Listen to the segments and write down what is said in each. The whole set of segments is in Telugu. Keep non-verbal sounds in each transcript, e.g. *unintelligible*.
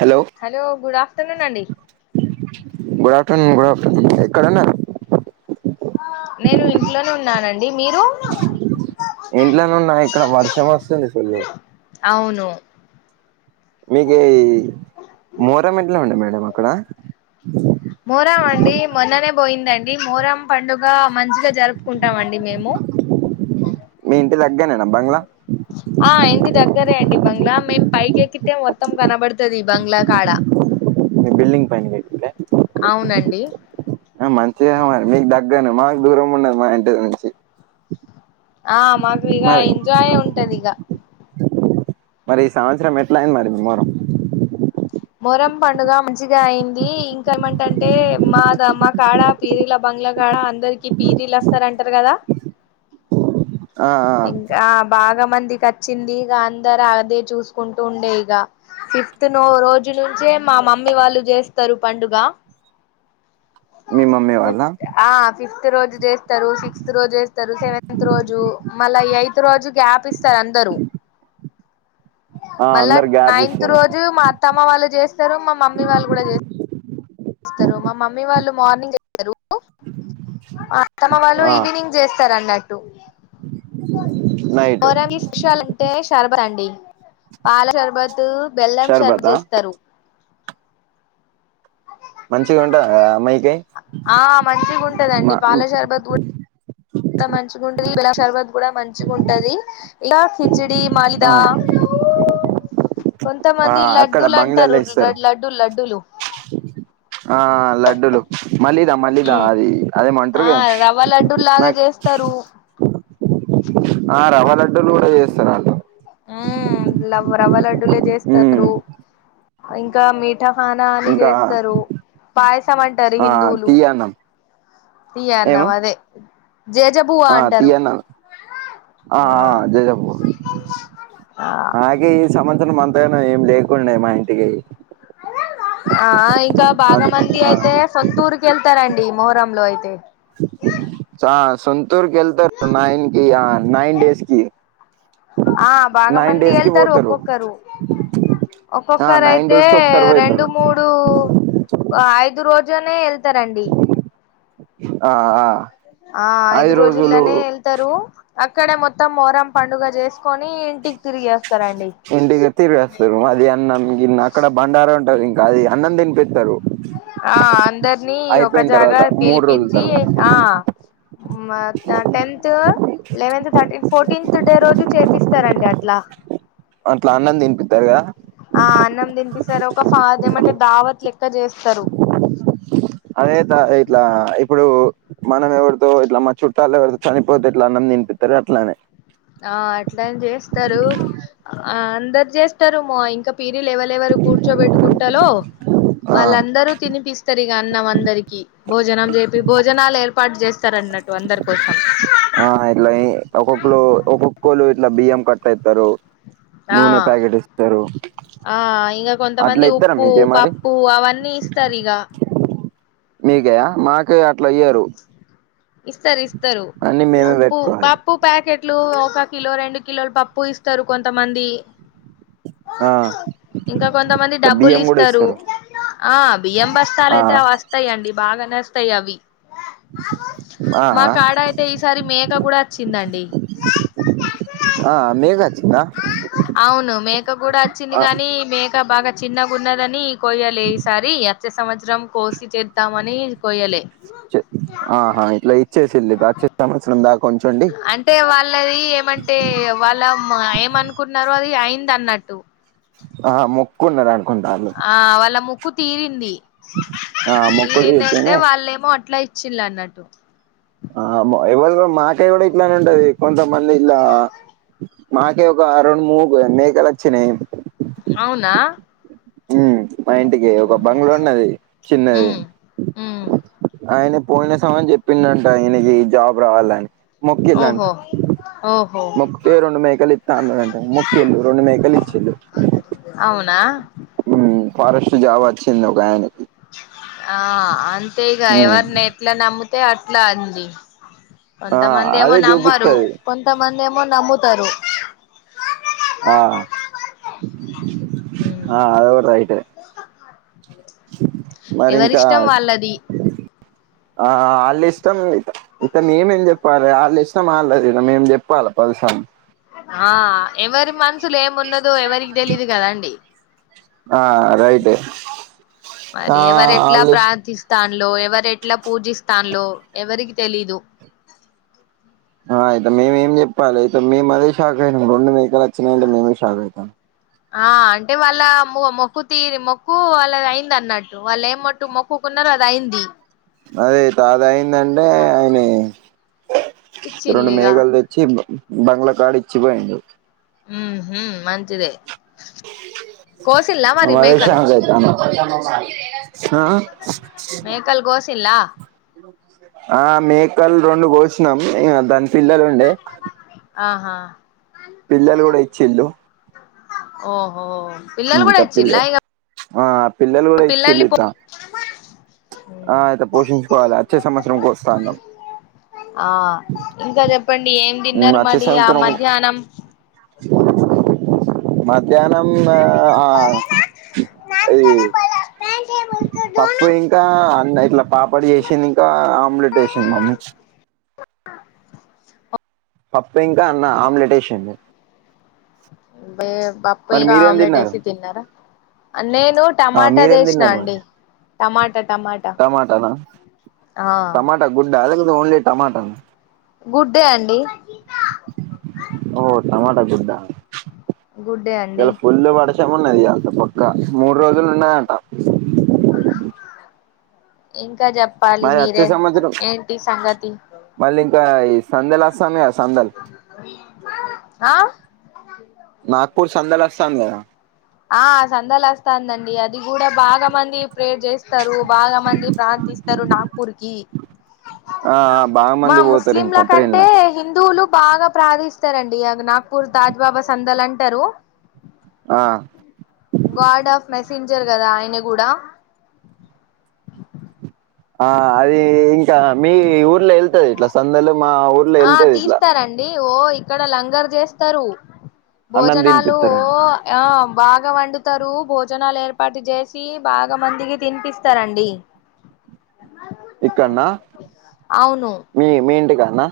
హలో హలో గుడ్ ఆఫ్టర్నూన్ అండి గుడ్ ఆఫ్టర్నూన్ గుడ్ ఆఫ్టర్నూన్ ఎక్కడన్నా నేను ఇంట్లోనే ఉన్నానండి మీరు ఇంట్లోనే ఉన్నా ఇక్కడ వర్షం వస్తుంది ఫుల్లు అవును మీకి మోరమెట్లో ఉండె మేడం అక్కడ మోరం అండి మొన్ననే పోయిందండి మోరం పండుగ మంచిగా జరుపుకుంటామండి మేము మీ ఇంటి దగ్గనేనా బంగ్లా ఆ ఇంటి దగ్గరే అండి ఈ బంగ్లా మేం పైకి ఎక్కితే మొత్తం కనబడుతది ఈ బంగ్లా కాడ ఆ మీ బిల్డింగ్ పైన వేట్ల అవునండి మంచిగా మరి మీకు తగ్గను మాకు దూరం ఉండది మా ఇంటి నుంచి ఆ మాకు ఇగ మరి ఎంజాయే ఉంటది ఇగ మరి ఈ సంవత్సరం ఎట్లా అయింది మరి మమ్మర మొహరం పండుగ మంచిగా అయింది ఇంకా ఏమంటంటే మాద మా కాడ పీరల బంగ్లాగా అందరికి పీరీలు వస్తారంటారు కదా ఆ ఆ ఇంకా బాగా మందికి వచ్చింది ఇగ అందరు అదే చూసుకుంటూ ఉండే ఇగ ఫిఫ్త్ నో రోజు ఫిఫ్త్ నుంచే మా మమ్మీ వాళ్ళు చేస్తారు పండుగ మీ మమ్మీ వాళ్ళ ఫిఫ్త్ ఆ ఫిఫ్త్ రోజు చేస్తారు సిక్స్త్ రోజు చేస్తారు సెవెంతత్ రోజు మళ్ళా ఎయిత్ రోజు గ్యాప్ ఇస్త రూ అందర ఆ మళ్ళా అందరు గ్యాప్ నైన్త్ ఇస్తారు రోజ్ జూ మా అత్తమ్మ వాళ్ళు చేస్తారు మా మమ్మీ వాళ్ళు కూడా చేస్తారు చేస్తారు మా మమ్మీ వాళ్ళు మార్నింగ్ చేస్తారు మా అత్తమ్మ వాళ్ళు ఆ వాళ్ళు ఈవినింగ్ చేస్తారు అన్నట్టు నైట్ మొహరం కీ స్పెషల్ అంటే షర్బత్ అండి పాల షర్బత్ బెల్లం షర్బత్ షర్బతా చేస్తారు మంచిగా ఉంటాద ఆ అమ్మాయికి ఆ మంచిగా ఉంటదండి పాలశర్బత్ కూడా మంచిగా ఉంటది నీలా శర్బత్ కూడా మంచిగా ఉంటది ఇక కిచీడి ఆ మాలీదా ఆ కొంతమంది అక్కడ లడ్డూలు అంటారు బంగ్లాలో ఇస్తారు లడ్డూల్ లడ్డూలు ఆ లడ్డూలు మళ్ళీదా మళ్ళీదా అది ఆ అదేమంటారు కదా రవ్వ లడ్డూ లాగా చేస్తారు ఆ రవ్వ లడ్డులు కూడా చేస్తారు ఉమ్ రవ్వ రవ్వ లడ్డూలే ఉమ్ చేస్తారు ఇంకా మీ ఠ ఖానా అని ఇంకా చేస్తారు పాయసం అంటారు ఆ హిందువులు తీయన్నం తీయ ఏమో అన్నం అదే జేజ ఆ తీయన్నా ఆ జయబ ఆ అగే ఈ సంవత్సరం అంతగానా ఏం లేకుండా మా ఇంటికి ఆ ఇంకా బాగా అంత మంది ఆ అయితే సొంతూర్కి వెళ్తారండి మొహరంలో అయితే సా సొన్ సొంతూరికి వెళ్తారు నైన్ కి నైన్ డేస్ కి ఆ బాగా నైన్ మంది డేస్ కి వెళ్తారు పోతారు ఒక్కొక్కరు ఆ ఒక్కొక్కరు నైన్ అయితే డేస్ కి ఒకసారి రెండు పోతారు మూడు ఐదు రోజునే వెళ్తారండి ఆ ఆ ఆ ఐదు రోజుల్నే వెల్ తారు అక్కడే మొత్తం మోరం పండుగ చేసుకొని ఇంటికి తిరిగి వాస్తారండి నాలుగు గిన్నె అక్కడ బండారం ఉంటారు ఇంకా అది అన్నం తిని పిస్తారు ఆ అందరినీ ఒక జాగా తర్వాత మూడు రోజుల పిలిపించి తర్వాత ఆ మ అత్త tenth eleventh thirteen fourteenth day రోజు చేపిస్తారండి అట్లా అట్లా ఆన్నం తినిపిద్దారు కదా ఆ అన్నం తినిపిస్తారు ఒక ఫదం అంటే దావత్ లెక్క చేస్తారు అదే దా ఇట్లా ఇప్పుడు మనం ఎవరితో ఇట్లా మా చుట్టాలాలు ఎవరితో చనిపోతే ఎట్లా అన్నం తినిపితారు అట్లనే ఆ అట్లాని చేస్తారు అందరు చేస్తారు మా ఇంకా పీరిలు ఎవరెవరు కూర్చోబెట్టుకుంటలో ఆ వాళ్ళ ఆన్ అందరు తినిపిస్తారుగా అన్నాం అందరికి భోజనం చేపి భోజనాలు ఏర్పాటు చేస్తారన్నట్టు అందరి కోసం ఆ ఇట్లా ఒక్కొక్కరు ఒక్కొక్కళ్ళు ఇట్లా బియ్యం కట్ట ఎత్తారు ఆ నూనె ప్యాకెట్ ఇస్తారు ఆ ఇగ అట్లా కొంతమంది ఇస్తారా ఉప్పు మీకే పప్పు అవన్నీ ఇస్తారు ఇగ మీక్ కదా మాకు అట్లా ఇయ్యారు ఇస్తారు ఇస్తారు మేమే ఉప్పు పెట్టుకోవాలి పప్పు ప్యాకెట్లు ఒక కిలో రెండు కిలోలు పప్పు ఇస్తారు కొంతమంది ఆ ఇంకా కొంతమంది ఇట్లా డబ్బులు బియ్యం కూడా ఇస్తారు ఆ బియ్యం బస్తాలు ఆ అయితే వస్ వస్తాయండి బాగనే వస్తాయి అవి ఆ మా కాడ అయితే ఈసారి మేక కూడా వచ్చిందండి ఆ మేకోచ్చిందా అవును మేక కూడా వచ్చింది కాని మేక బాగా చిన్నగా ఉన్నదని కోయ్యలే ఈసారి అచ్చే సంవత్సరం కోసి చేద్దామని కోయ్యలే ఆహా ఇట్లా ఇచ్చేసిల్లు అచ్చే సంవత్సరం దాకుం అంటే వాళ్ళది ఏమంటే ఏ వాళ్ళ ఏమనుకున్నారో అది అయిందన్నట్టు ఆ మొక్ కున్నరనుకుంటా ఆ వాళ్ళ మొక్కు తీరింది ఆ మొక్కు తీరిందంటే తీరితేనే వాళ్ళేమో అట్లా ఇ చిల్లన్నట్టు ఆ ఎవళ మాకేళి కూడా ఇట్లానే ఉంటది కొంత ఇలా మాకే ఒక రెండు ముడు మేకలోచ్చినాయి అవునా మ్ మా ఇంటికి ఒక బంగులున్నది చిన్నది ఉమ్ ఉమ్ ఆయన పోయిన సమ్ చెప్పిందంట ఇయనకి జాబ్ రావాలని మొక్కిళంట ఓహో ఓహో మొక్కితే రెండు మేకలు ఇత్త అన్నరంట మొక్కిల్లు రెండు మేకలు ఇచ్చిళ్ళు అవునా మ్ ఫారెస్ట్ జాబ్ వచ్చింది ఒకయనకి ఆ అంతే ఇగ హ్మ్ ఎవరిని ఎట్లా నమ్ముతే అట్లా అండి ఆ కొంతమంది అదే ఏమో నమ్మరు చూపిత్తది కొంతమంది ఏమో నమ్ముతారు ఆ ఉమ్ ఆది కూడా రైటే మరింకా ఎవరిష్టం వాళ్ళది ఆ అల్ ఇష్టం అత్ ఇంకా మేమేం చెప్పాలే వాళ్ళు ఇష్టం వాళ్ళది మేము చెప్పలే పదిసర్లు ఆ ఎవరు మన్ సులేమున్నదో ఎవరికి తెలీయదు కదండి ఆ రైటే ఆ మరి ఎవరు ఎట్లా ఆళ్ళ ఇష్ ప్రార్థిస్ తంళ్ళో ఎవరు ఎట్లా పూజిస్థంళ్ళో ఎవరికి తెలీదు ఆ అయితే మేమేం చెప్పాలే అయితే మేము అదే షాక్ అయినాం రేండు మేకలు వచ్చినాయంటే మిమే షాక్ అవుతానం ఆ అంటే వాళ్ళ మొక్కు తీరి మొక్కు వాళ్ళ అయింది అన్నట్టు వాళ్ళు మొట్ మొక్ క్కుకునారో అది అయింది అదే అయితే అయిందంటే ఆయన రెండు ఇచ్చిల్లిగా మేకల్ తెచ్ చ్చి బంగ్లాకాడ ఇచ్చిపోయిండు మ్ హు మంచిదే కోసిల్లా మరి మేకలు *unintelligible* ఆ ఆ మేకల్ గోసిల్ల ఆ మేకల్ రెండు కోషినాం ఇగ దాని పిల్లలుండే ఆహా పిల్లల్ కూడా ఇచ్చిల్లు ఓహో పిల్లలు ఇంత కూడా ఇచిన్ల పిల్ల ఇగా ఆ పిల్లలు కూడా ఇచిన్లు ఇంకా ఆ అయితే పోషించుకోవాలి ఆచ్చే సంవత్సరం కోస్తా అన్నాం ఆ ఇంకా చెప్పండి ఏం మ్మ్ తిన్నారు వచ్చే మడి ఆ సంవత్సరం మధ్యాహ్నం మధ్యాహ్నం ఆ ఇది పప్పు ఇంకా అ ఇట్లా పాపడి చేసింది ఇంకా ఆమ్లెట్ ఏసింది మమ్మీ ఓ పప్పు ఇంకా అన్న ఆమ్లెట్ ఏషింది బే పప్పు మరి ఇంకా మీరేం ఆమ్లేట్ తిన్నారు వేసి తిన్నారా నేను ఆ టమాటా మీరేం దేసిన తిన్నారు అండి మరి టమాటా టమాటా టమాటానా ఆ టమాటా గుడ్డా లేకపోతే ఓన్లీ టమాటానా గుడ్డే అండి ఓ టమాటా గుడ్డా గుడ్డే అండి ఇయల ఫుల్లు వర్ష శం మున్నది అంత పక్క మూడు రోజులు ఉన్నాదంట ఇంకా జేప్పాలి మరి వచ్చే మీరే సంవత్సరం ఏంటి సంగతి మళ్ళీ ఇంకా ఈ సందల్ వస్తాన్నాయ సందల్ ఆ నాగపూర్ సందేల్ అస్తంది కదా ఆ సందల్ అస్ తందండి అది కూడా బాగా మంది ప్రేర్ చేస్తారు బాగా మంది ప్రార్థిస్ తరు నాగ్పూర్ కి ఆ బాగా మా మంది పోతారు ఇంకా ముస్లింలకంటే ట్రైన్ల హిందువులు బాగా ప్రార్థిస్తారండి అది నాగ్పూర్ తాజ్ బాబా సందల్ అంటారు ఆ గాడ్ ఆఫ్ మెసెంజర్ కదా ఆయన కూడా ఆ అది ఇంకా మీ ఊర్లో వెళ్తది ఇట్లా సందలు మా ఊర్ ఆ తీస్తారండి ఓ ఇక్కడ లంగర్ చేస్తారు అన్నం భోజనాలు తినిపిస్తారని ఓ ఆ బాగా వండుతారు భోజనాలు ఏర్పాటు చేసి బాగా మందికి తినిపిస్తారండి ఇక్కన్నా అవును మీ మీ ఇంటికాడన్నా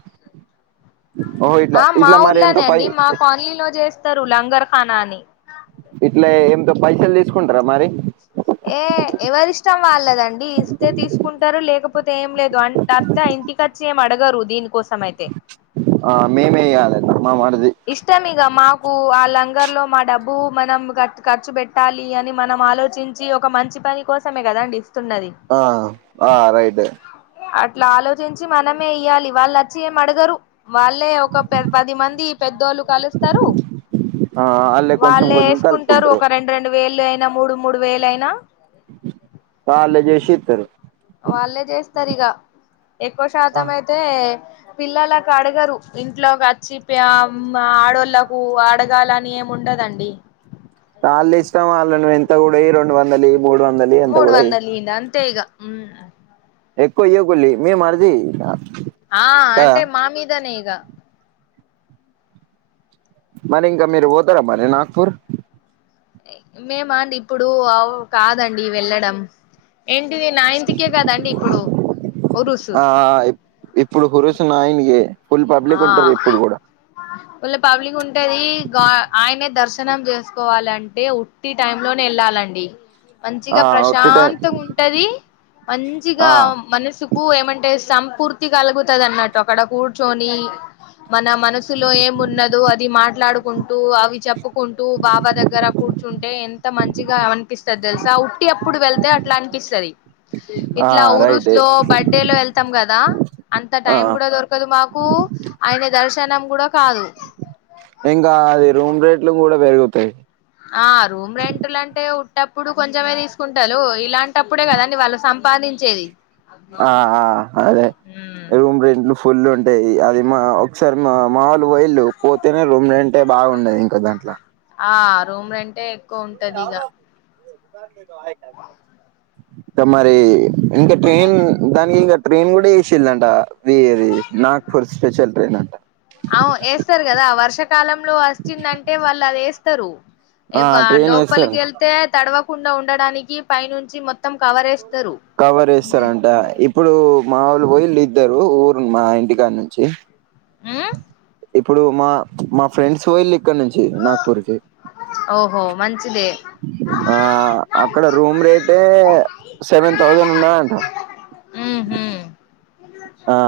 ఓ ఇ ఆ మా ఊర్లోనే అండి మా కాలనీలో చేస్తారు లంగర్ఖానా అని ఇట్లే ఏంతో పైసలు తీసుకుంటార మరి ఏ ఎవరిష్టం వాళ్ళదండి ఇస్తే తీసుకుంటారు లేకపోతే ఏం లేదు అంట దన్ సా ఇంటికచ్చి ఏం అడగరు దీనికోసం అయితే ఆ మే మే ఇయ్యాలి మా మరిది ఇష్టం ఇగ మాకు ఆ లంగర్ లో మా డబ్బు మనం ఖర్చు పెట్టాలి అని మనం ఆలోచించ్ చి ఒక మంచి పని కోసమే కదండి ఇస్తున్నది ఆ ఆ రైటే అట్లా ఆలోచించి మనమే ఇయ్యాలి వాళ్ళచ్చి ఏం అడగరు వాళ్ళే ఒక పది మంది పెద్దోళ్ళు కలుస్తారు ఆ ఆళ్ళే కొంచెం వాళ్ళే కొంచెం వేసుకుంటారు కలుపుకుంటారు ఒక రెండు రెండు వేలయినా మూడు మూడు వేలయినా వాళ్ళే జేసి యితరు వాళ్ళే చేస్తారు ఇక ఎక్కువ శాతం అయితే పిల్లలకు అడగరు ఇంట్లోకి వచ్చి మ్మా ఆడోళ్ళలకు అడగాలని ఉండదండి తాళ్లు వేసినా వాళ్ళను ఎంత కూడా ఈ రెండు వందలు ఇయ్యి మూడు వందలు ఈయ్ మూడు వందలు ఇయి అంతే ఇగ ఉ ఎక్కువ ఇయ్యకుళి మీ మరిది ఆ కదా అంటే మా మీదనే ఇగ మరి ఇంకా మీరు పోతారా మరి నాగ్పూర్ మేమండి ఇప్పుడు ఔ కాదండి వెళ్ళడం ఏంటిది నా ఇంటికే కదండి ఇప్పుడు ఉరుసు ఆ ఇప్పుడు కురుస్తున్నది ఏ ఆ ఫుల్లు పబ్లిక్ ఉంటది గా ఆయనే దర్శనం చేసుకోవాలంటే ఈ టైంలోనే వెళ్ళాలండి ఆ మంచిగా ఒట్టి టైం ప్రశాంతంగా ఉంటది మంచిగా ఆ మనసు ఉప్పు ఏమంటే సంపూర్తి కలుగుతుంది అన్నట్టు అక్కడ కూర్చొని మన మనసులో ఏం ఉన్నదో అది మాట్లాడు కుంటూ అవి చెప్పుకుంటూ బాబా దగ్గర కూర్చుంటే ఎంత మంచిగా అనిపిస్తుంది తెలుసా ఇ అప్పుడు వెళ్తే అట్లా అనిపిస్తుది ఆ ఇట్లా రైటే ఊరూస్లో బర్త్డే లో వెళ్తాం కదా అంత ఆ టైం కూడా దొరకదు మాకు ఆయన దర్శనం కూడా కాదు ఇంకా అది రూమ్ రేట్లు కూడా పెరుగుతాయి ఆ రూమ్ రెంట్లుంటే ఉట్టప్పుడు కొంచమే తీసుకుంటరు ఇలాంటప్పుడే కదండి వాళ్ళు సం సంపాదించేది ఆహా అదే రూమ్ రెంట్లు ఫుల్ ఉంటాయి అది మా ఒకసారి మా మావోలు పోయిళు పోతనే రూమ్ రెంటే బాగున్నది ఇంకా దాంట్లో ఆ రూమ్ రెంటే ఎక్కువ ఉంటది ఇగ ఇంకా మరీ ఇంకా ట్రైన్ దానికి ఇంకా ట్రైన్ కూడా వేసిన్లటా వి నాగ్పూర్ స్పెషల్ ట్రైనంట అవు వేస్తారు కదా వర్షాకాలంలో వచ్చిందంటే వాళ్ళు అది వేస్తారు ఆ ఎవ్వ ట్రైన్ వేస్తారు లోపలికి వెళ్తే తడవకుండా ఉండడానికి పైనుంచి మొత్తం మొత్తం కవర్ చేస్తారు డ ఇప్ ఇప్పుడు మావోళ్లు పోయీళ్లు ఇద్దరు ఊరు మా ఇంటికాని నుంచి ఉమ్ ఇప్పుడు మా మా ఫ్రెండ్స్ పోయిళ్ళు ఇక్కడ నుంచి నాగ్పూర్ కి ఓహో మంచిదే ఆ అక్కడ రూమ్ రేటే సెవెన్ థౌజండ్ ఉన్నదంట ఉహు ఆ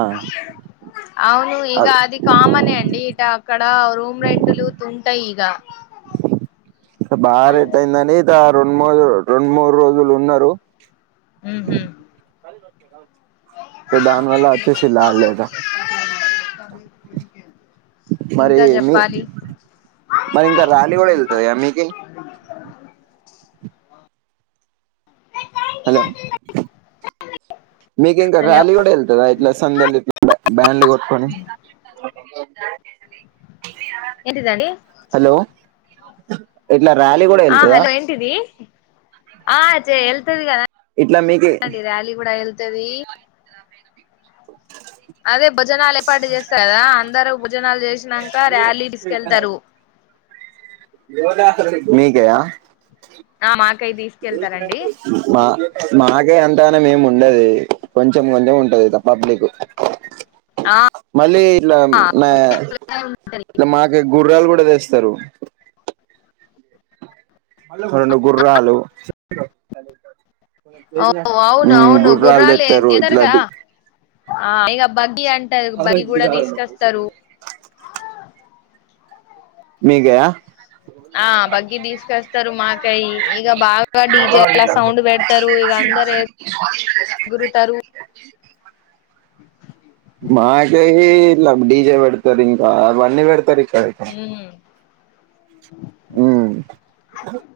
అవును అ ఈగ అది కామనే అండి ఈటా అక్కడ రూమ్ రెట్లు తూంటాయి ఇగ బాగ రేటయిందని గా రొండు మూడు రో రొండు మూడు రోజులున్నరు ఉమ్ హు దాన్ వాళ్ళ అచ్చేసిల్లా ఆడ్లేదా ఇంక చెప్పాలి బ ఇంక రాలీ కూడ ఎళ్తదిగదా మీకేలీ మీకింకా హలో ర్యాలీ కూడ ఎళ్తదా ఇట్ల సందేల్లి బ్య బ్యాండ్లు కొట్టుకొని ఏంటి దండి ఇట్ల ర్యాలీ గూడ ఎళ్తదా టిడది ఆ చె ఎళ్తది ఇట్లా మీకి కదాండి ర్యాలీ కూడ ఎళ్తది అదే బొజనాలు ఏర్పాటు చేస్తరు గదా అందరూ బొజనాలు చేసినంక ర్యాలీ తీస్కెళ్తరు మీకేయా ఆ మాకై తీస్ గు మా మాకేయి అంతగనం ఏమి ఉండదు కొంచెం కొంచెం ఉంటది త ప్పబ్లిక్ ఆ మళ్ళీ ఇట్ల మా మాకేలి గుర్రాలు కూడా తెస్తరు రొండు గుర్రాలు ఓ అవును ఉమ్ అవును గుర్రాలు తెత్తరు ఎదరుగా ఇట్లాంటి ఆ ఇగ బగ్గి అంటరు బగ్గి కూడ తీసుకొస్తరు మీ గేయా ఆ బగ్గి తీసుకొస్తరు మాకయ్యి ఇగ బాగ డీ జే లా సౌండ్ పెడతరు ఇగ అందరు గురుతరు అ మాగైత్ ఈలా డీ జే పెడతరు ఇంక అవన్నీ పెడతరిక్కడ ఉమ్ ఉమ్